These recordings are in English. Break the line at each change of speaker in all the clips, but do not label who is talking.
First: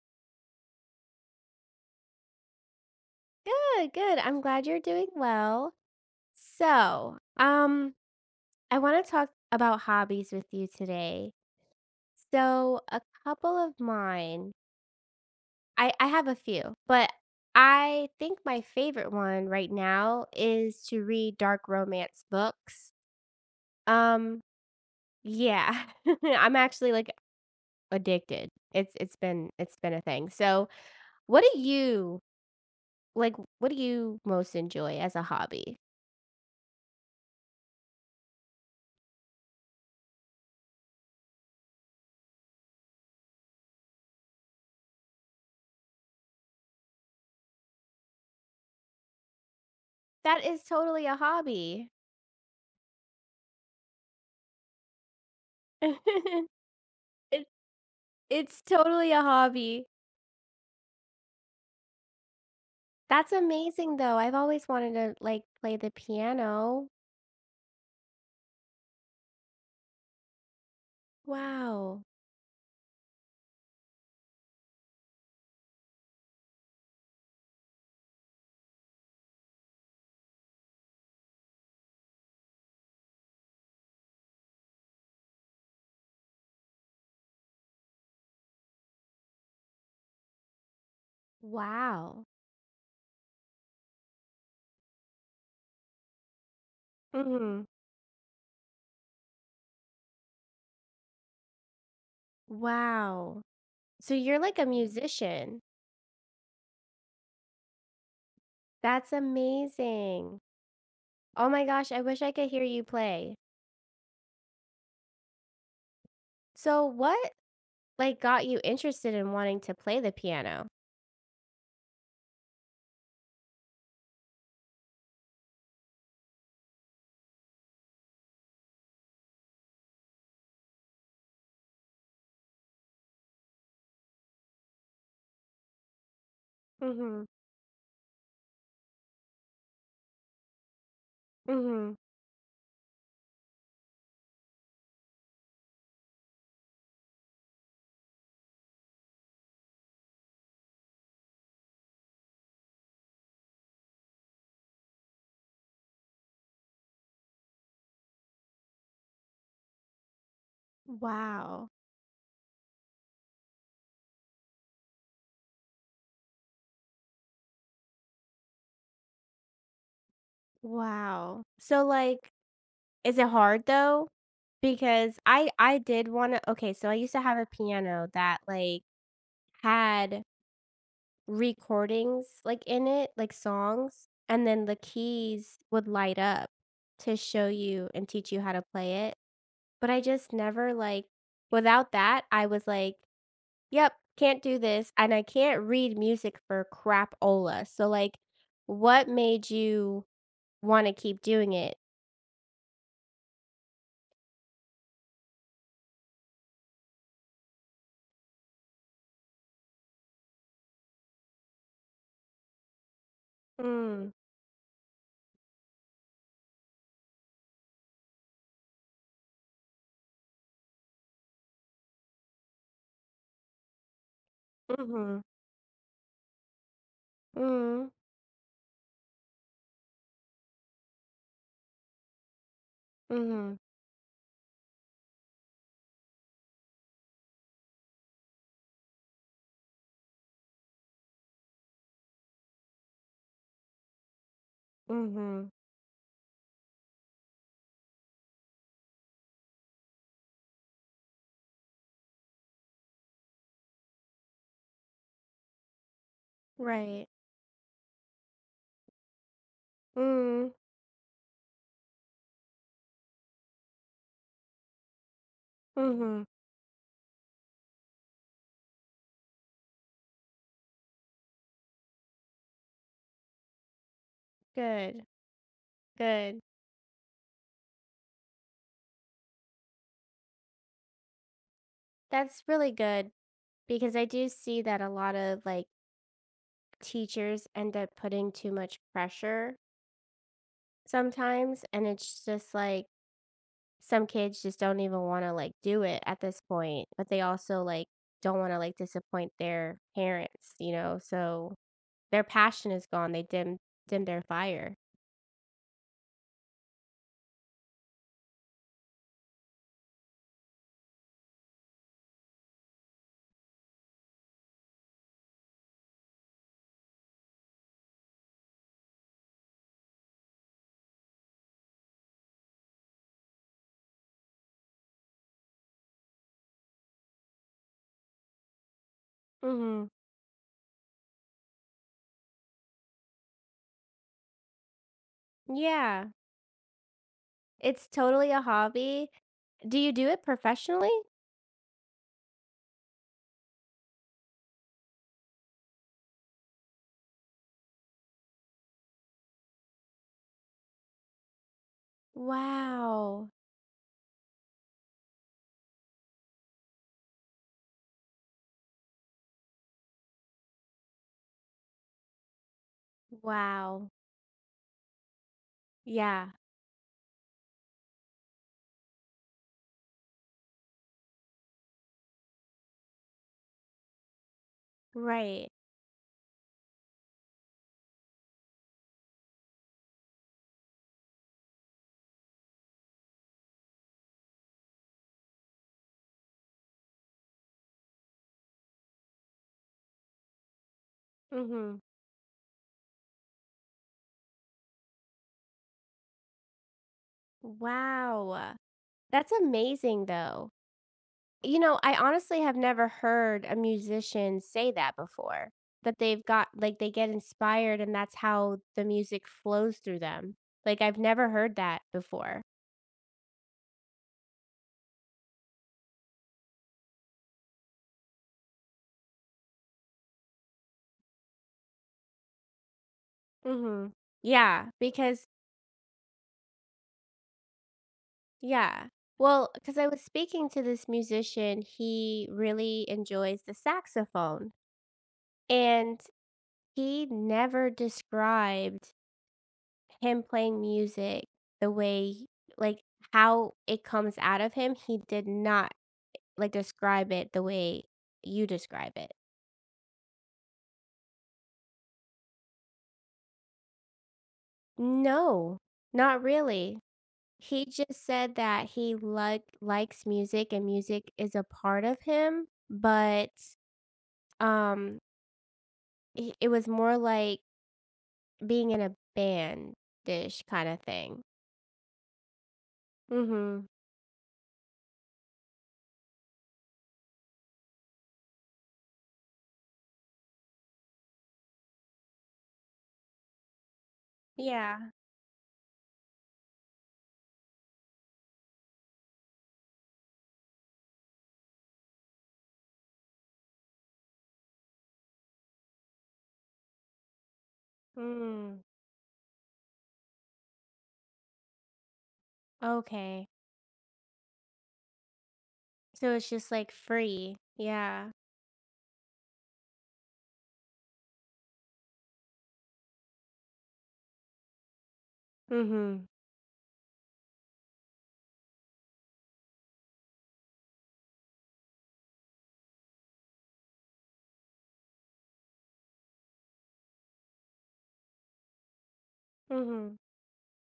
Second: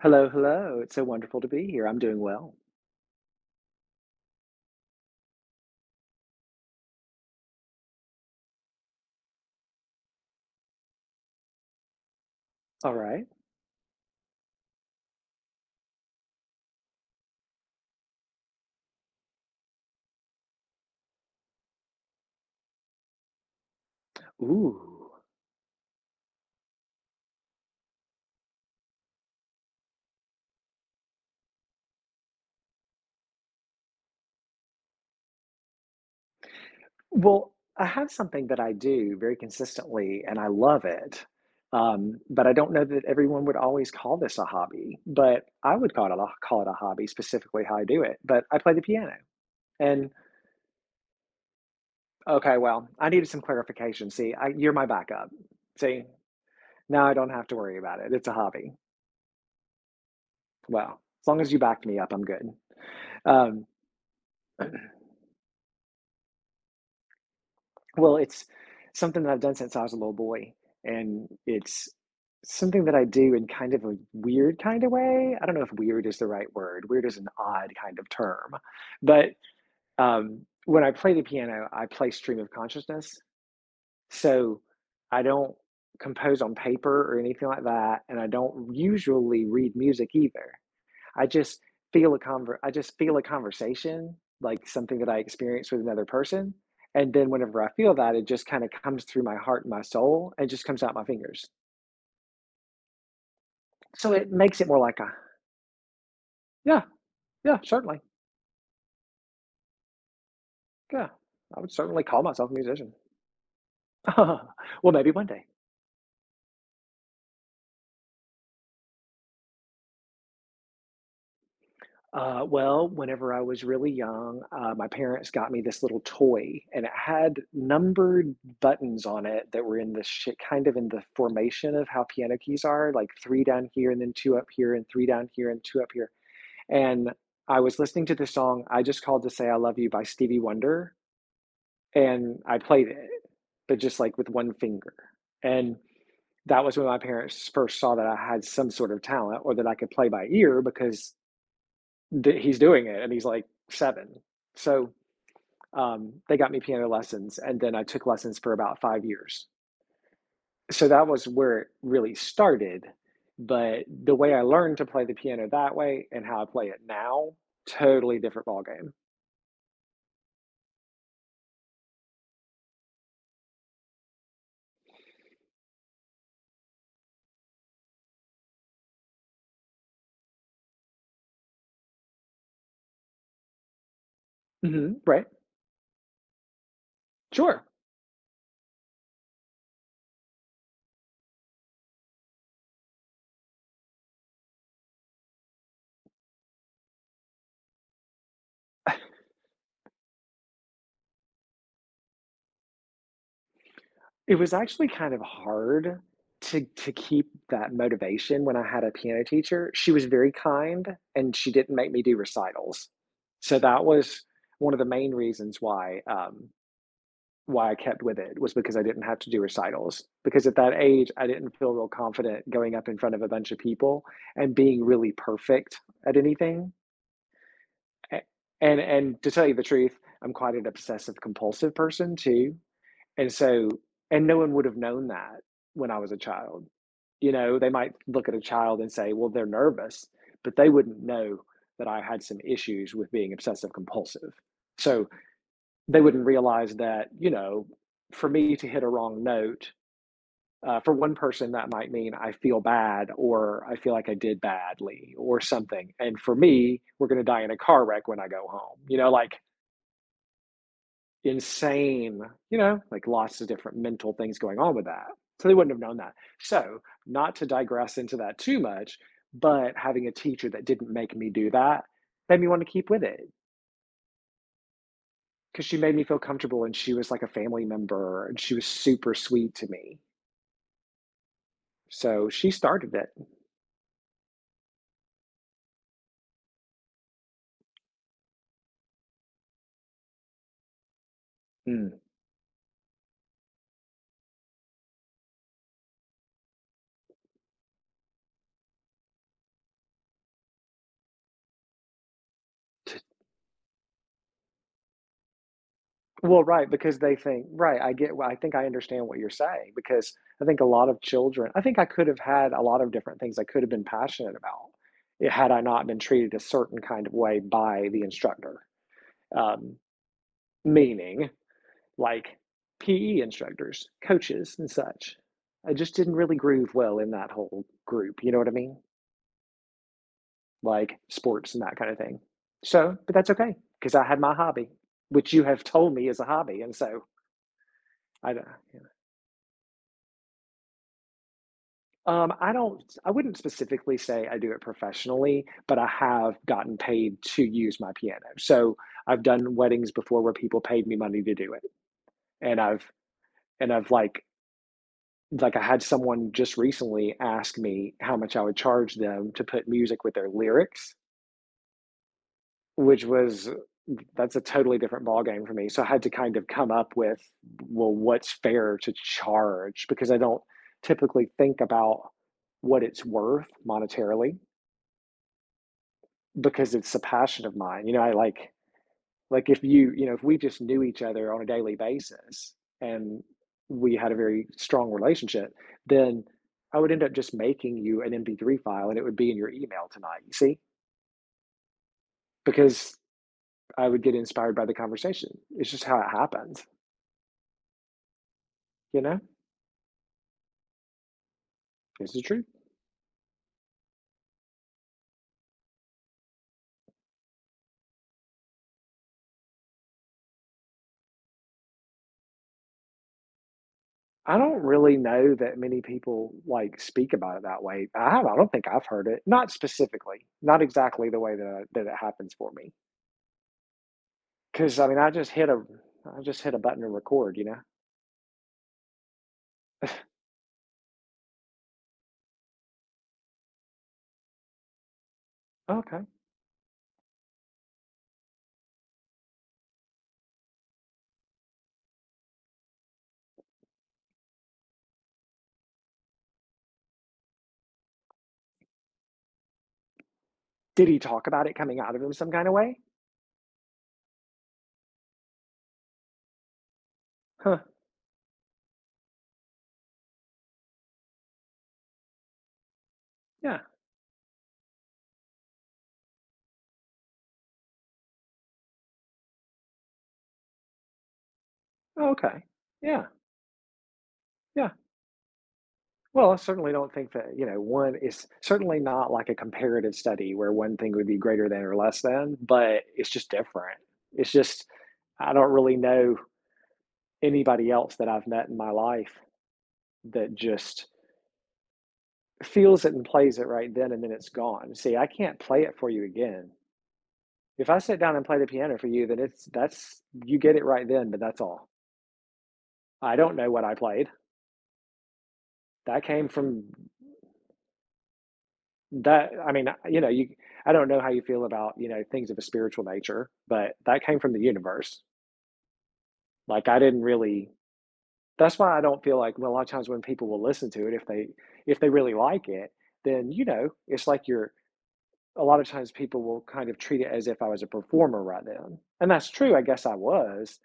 Hello, hello. It's so wonderful to be here. I'm doing well.
Good, good. I'm glad you're doing well. So, um, I want to talk about hobbies with you today. So,
All
a
right.
couple of mine, I have a few, but I think my favorite one right now is to read dark romance books. Um,
Ooh.
yeah, I'm actually like addicted. It's been a thing. So, what do you like? What do you most enjoy as a hobby?
Well, I have something that I do very consistently and I love it. But I don't know that everyone would always call this a hobby, but I would call it a hobby, specifically how I do it. But I play the piano. And
That is totally a hobby.
okay, well, I needed some clarification. See, I, you're my backup. See, now I don't
It
have to worry about it. It's a
it's
hobby.
totally a hobby.
Well, as long as you backed me up, I'm good.
That's
Um,
amazing though. I've always wanted to like play the piano.
Well, it's something that I've done since I was a little boy, and it's
Wow.
something that I do in kind of a weird kind of way. I don't know if weird is the right word. Weird is an odd kind of term. But when I play the piano, I play stream of consciousness. So I don't compose on paper or anything like that. And I don't usually read music either. I just
Wow.
I just feel a conversation, like something that I experienced with another person, and then whenever
Mhm.
I feel that, it just kinda comes through my heart and my soul and just comes out my fingers.
Wow.
So
So
it
you're like
makes
a
it more like a
musician.
Yeah, yeah, certainly,
That's amazing.
yeah.
Oh
I
my
would
gosh, I
certainly
wish
call
I could
myself a
hear you
musician.
play.
Well, maybe one day.
So what got you interested in wanting to play the piano?
Well, whenever I was really young, my parents got me this little toy, and it had numbered buttons on it that were in the kind of in the formation of how piano keys are, like three down here and then two up here, and three down here and two up here. And
Mhm.
I was listening to the song "I Just Called to Say I Love You" by Stevie Wonder,
Mhm.
and I played it, but just like with one finger. And that was when my parents first saw that I had some sort of talent or that I could play by ear because he's doing it and he's like seven. So they got me piano lessons and then I took lessons for about 5 years. So that was where it
Wow.
really started. But the way I learned to play the piano that way and how I play it now, totally different ballgame.
Wow. Is it hard though? Because I did wanna okay, so I used to have a piano that, like, had recordings, like, in it, like, songs, and then the
Hmm, right.
keys would light up to show
Sure.
you and teach you how to play it, but I just never, like, without that, I was like, "Yep, can't do this," and I can't read music for crapola, so, like, what made you wanna keep doing it?
It was actually kind of hard to keep that motivation when I had a piano teacher. She was very kind and she didn't make me do recitals. So that
Mm,
was one of the main reasons why. Why I kept with it was because I didn't have to do recitals. Because at that age, I didn't feel real confident going up in front of a bunch of people and being really
mhm,
perfect at anything.
mm,
A- and to tell you the truth, I'm quite an obsessive compulsive person too. And
mhm.
so and no one would have known that when I was a child. You know, they might look at a child and say, "Well, they're nervous," but they wouldn't know that I had some issues with being obsessive compulsive. So
Mhm.
they wouldn't realize that, you know, for me to hit a wrong note, for one person, that might mean I feel bad or I feel like I did badly or something. And for me,
Right.
we're going to die in a car wreck when I go home, you know, like
Mm.
insane, you know, like lots of different mental things going on with that. So they wouldn't have known that.
Mhm.
So, not to digress into that too much, but having a teacher that didn't make me do that made me want to keep with it.
Good.
'Cause she made me feel
Good.
comfortable, and she was like a family member, and she was super sweet to me. So
That's
she
really
started
good
it.
because I do see that a lot of like teachers end up putting too much pressure sometimes and
Mm.
it's just like some kids just don't even want to like do it at this point, but they also like don't want to like disappoint their parents, So their passion is
T
gone. They dim their fire.
Well, right, because they think right, I get why I think I understand what you're saying because I think a lot of children I think I could have had a lot of different things I could have been passionate about, had I not been treated a certain kind of way by the instructor. Um, Meaning, like, PE instructors, coaches, and such. I just didn't really groove well in that whole group, you know what I mean?
Mhm.
Like sports and that kind of thing. So, but that's okay because I had my hobby, which you have told me
Yeah.
is a hobby, and so
It's totally
I
a
don't. Yeah.
hobby. Do you do it professionally?
I don't. I wouldn't specifically say I do it professionally, but I have gotten paid to use my piano. So I've done weddings before where people paid me money to do it, and I've
Wow.
and I've like I had someone just recently ask me how much I would charge them to put music with their lyrics which was
Wow.
that's a totally different ballgame for me. So I had to
Yeah,
kind of come up with, well, what's fair to charge because I don't typically think about what it's worth monetarily
right.
because it's a passion of mine. You know, I like if you, you know, if we just knew each other on a daily basis and we had a very strong relationship, then I would end up just making you an MP3 file and it would be in your email tonight, you see?
Mhm.
Because I would get inspired by the conversation. It's just how it happens.
Wow.
You know?
That's amazing though. I
This is
honestly
true.
have never heard a musician say that before, that they've got like they get inspired and that's how the music flows through them. Like I've never heard that before.
I don't really know that many people, like, speak about it that way. I have I don't think I've heard it, not specifically, not exactly the way that I, that it happens for me.
Mhm. Yeah,
Because I mean,
because
I just hit a button to record, you know?
yeah. Well, because I was speaking to this musician, he really enjoys the saxophone. And
"Okay.
he never described him playing music the way like, how it comes out of him, he did not, like, describe it the way you describe it.
Did he talk about it coming out of him some kinda way?
No, not really.
Huh.
He just said that he like likes music and music is a part of him,
Yeah.
um, I it was more like being in a band dish kinda thing.
Oh, okay. Yeah.
Mhm.
Yeah. Well, I certainly don't think that, you know, one is certainly not like a comparative study where one thing would be greater than or less than, but it's just different. It's just
Yeah.
I don't really know anybody else that I've met in my life that just feels it and plays it right then and then it's gone. See, I can't play it for you again. If I sit down and play the
Mm,
piano for you, then it's that's you get it right then, but that's all. I
okay.
don't know what I played. That
So it's
came
just, like,
from
free. Yeah.
that I mean, you know, you I don't know how you feel about, you know, things of a spiritual nature, but that came from the universe.
Mhm.
Like I didn't really that's why I don't feel like well, a lot of times when people will listen to it if they really like it, then you know, it's like you're a lot of times people will kind of treat it as if I was a performer right then. And that's true, I guess I
Mhm.
was,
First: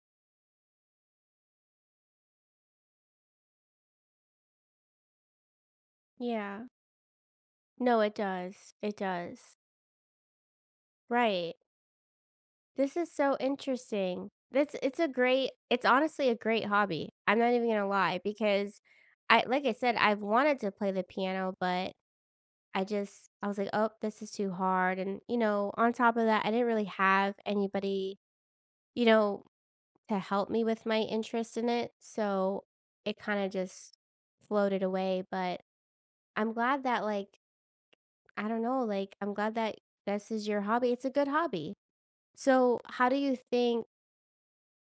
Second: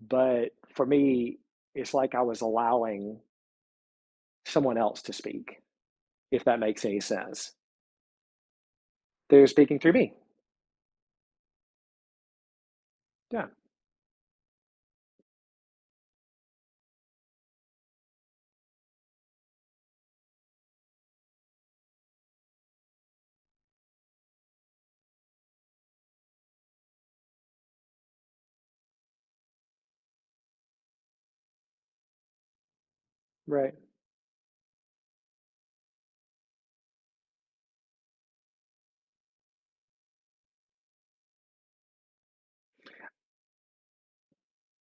but for me, it's like I was allowing someone else to speak, if that
Yeah.
makes any sense.
No, it does. It
They're
does.
speaking through me.
Right. This is so
Yeah,
interesting. That's it's a great it's honestly a great hobby. I'm not even gonna lie because I like I said, I've wanted to play the piano, but I just I was like, "Oh, this is too hard," and, on top of that, I didn't really have anybody, you know, to help me with my interest in it, so it kinda
right.
just floated away, but I'm glad that, like, I don't know, like, I'm glad that this is your hobby. It's a good hobby. So, how do you think,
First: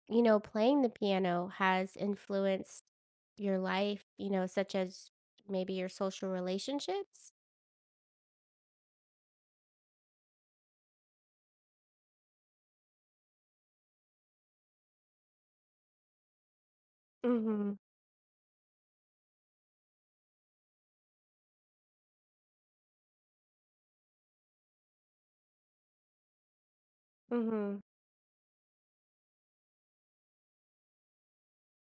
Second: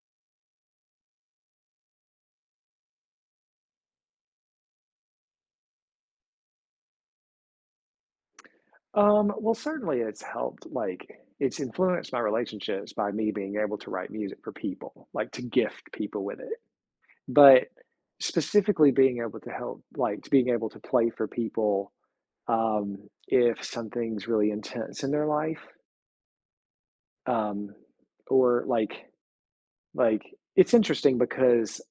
playing the piano has influenced your life, such as maybe your social relationships?
Well, certainly it's helped, like it's influenced my relationships by me being able to write music for people, like to gift people with it. But
Mhm.
specifically being able to help, like to being able to play for people um, if something's really intense in their life, um,
Mhm.
or like it's interesting because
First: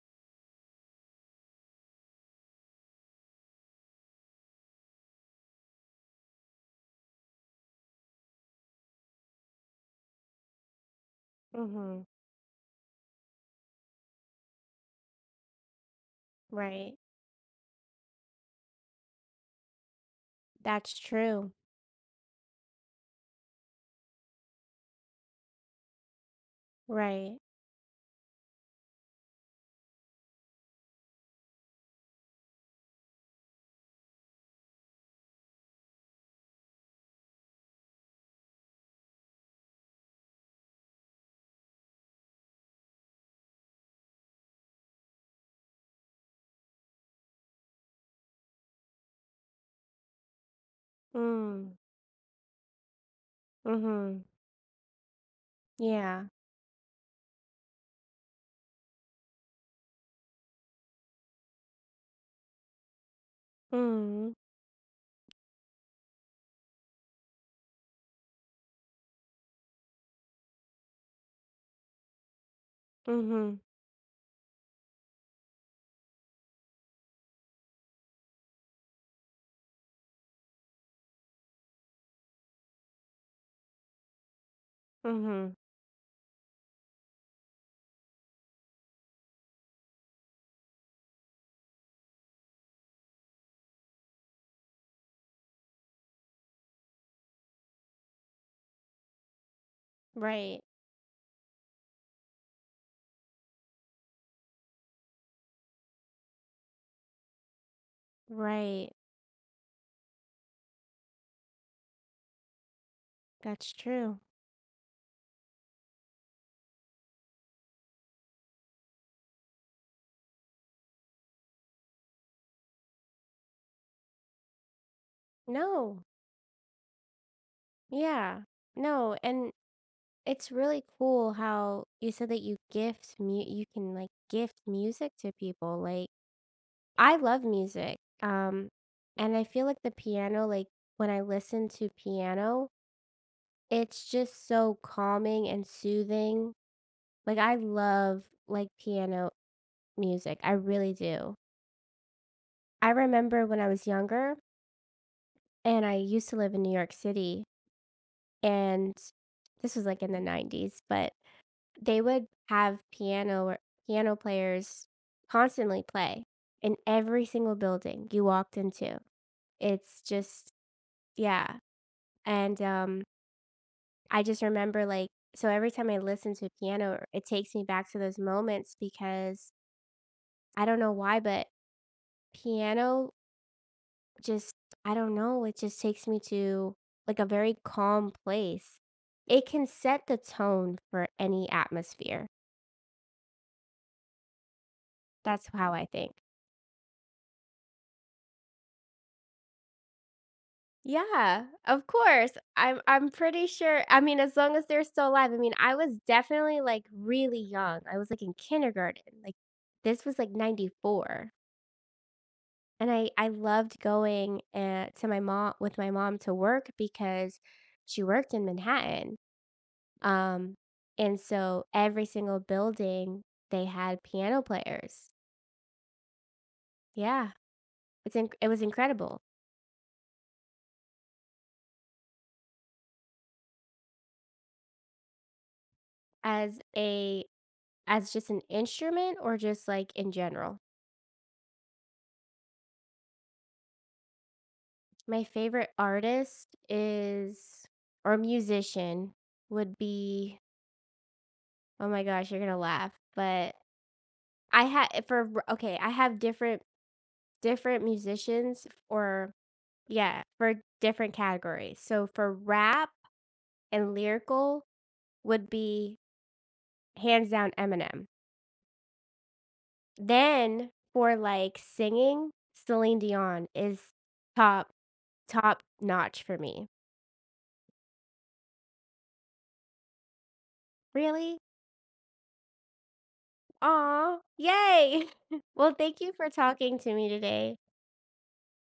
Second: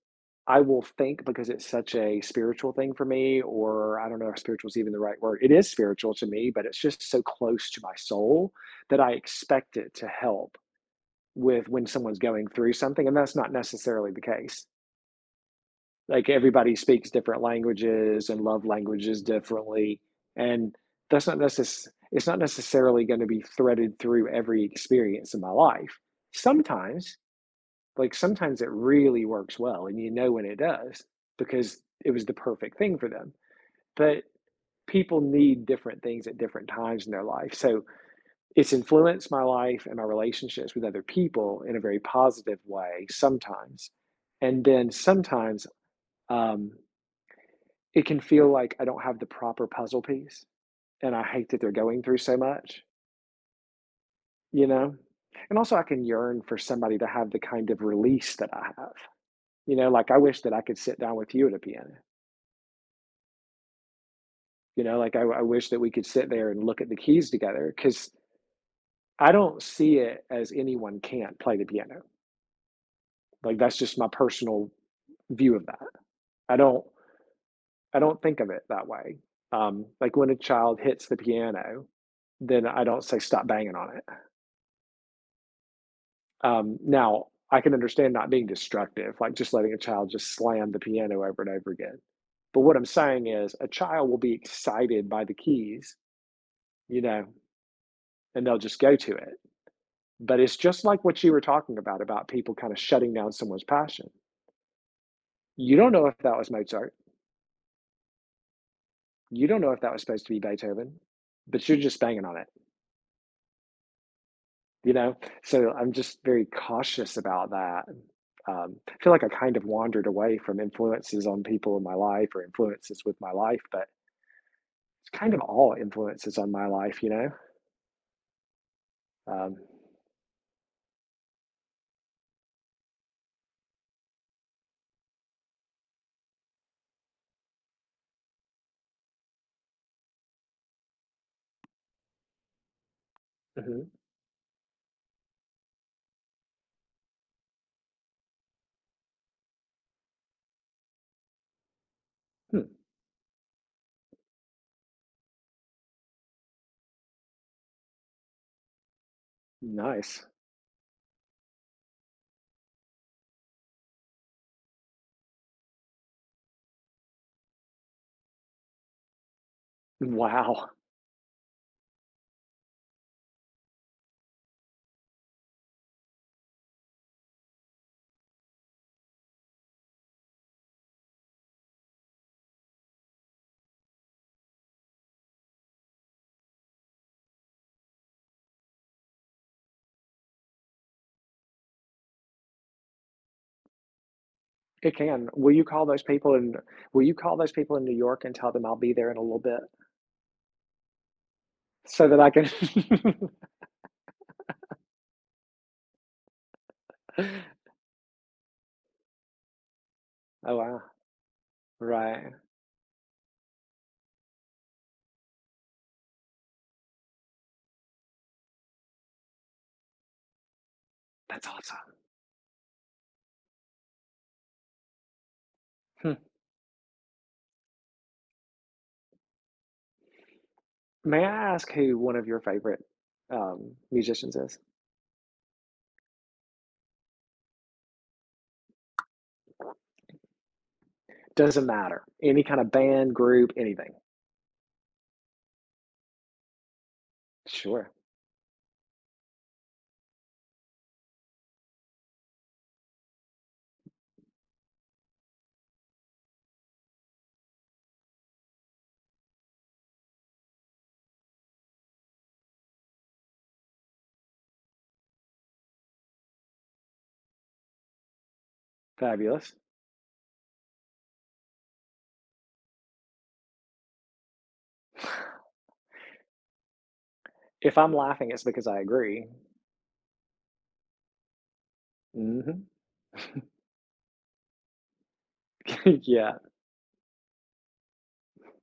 I will think because it's such a spiritual thing for me, or I don't know if spiritual is even the right word. It is spiritual to me, but it's just so close to my soul that I expect it to help with when
Mhm.
someone's going through something. And that's not necessarily the case. Like everybody
Right.
speaks different languages and love languages differently and
That's
that's not
true.
necess- it's not necessarily going to be threaded through every experience in my life sometimes
Right.
like sometimes it really works well and you know when it does because it was the perfect thing for them but people need different things at different times in their life so it's influenced my life and my relationships with other people in a very positive way sometimes and then sometimes um, it can feel like I don't have the proper puzzle piece, and I hate that they're
Mm.
going through so much,
Mhm.
you know? And also, I can
Yeah.
yearn for somebody to have the kind of release that I have, you know? Like, I wish that I could sit down with you at a piano,
Mm.
you know? Like, I wish that we could sit there and look at the keys together because I don't see it as anyone can't play the piano.
Mhm.
Like, that's just my personal view of that. I don't I don't think of it that way. Like when a child hits the piano, then I don't say stop banging on it.
Mhm.
Now I can understand not being destructive, like just letting a child just slam the piano over and over again. But what I'm saying is a child will be excited by the keys, you know, and they'll just go to it. But it's
Right.
just like what you were talking about people kind of shutting down someone's passion. You don't know if that was Mozart.
Right.
You don't know if that was supposed to be Beethoven, but you're just banging on it.
That's true.
You know? So I'm just very cautious about that. I feel like I kind of wandered away from influences on people in my life or influences with my life, but it's kind of all
No.
influences on my life, you know?
Yeah. No, and
Um,
it's really cool how you said that you gift mu you can, like, gift music to people, like, I love music, um, and I feel like the piano, like, when I listen to piano,
mhm.
it's just so calming and soothing. Like, I love, like, piano music, I really do.
Hmm.
I remember when I was younger and I used to live in New York City, and this was, like, in the
Nice.
90s, but they would have piano or piano players constantly play in every single building you walked into. It's just
Wow.
yeah, and, I just remember, like, so every time I listen to piano, it takes me back to those moments because I don't know why, but piano just I don't know, it just takes me to, like, a very calm place. It can set the tone for any atmosphere.
It can.
That's how I think.
Will you call those people in New York and tell them I'll be there in a little bit
Yeah, of
so that I
course.
can
I'm pretty sure I mean, as long as they're still alive. I mean, I was definitely, like, really young. I was, like, in kindergarten. Like, this was, like,
Oh, wow.
'94,
Right.
and I loved going, to my mom with my mom to work because she worked in Manhattan, um, and
That's
so
awesome.
every single building, they had piano players.
Hmm.
Yeah. It's inc it was incredible.
May I ask who one of your favorite, musicians is?
As a as just an instrument or just, like, in general?
Doesn't matter. Any kind of band, group, anything.
My favorite artist is
Sure.
or musician would be oh my gosh, you're gonna laugh, but I had for r okay, I have different different musicians or yeah, for different categories. So for rap and lyrical would be hands down Eminem.
Fabulous.
Then for like singing, Celine Dion is top top notch for me.
If I'm laughing, it's because I agree.
Really?
Mhm.
Aw, yay. Well, thank you for
Yeah.
talking to me today.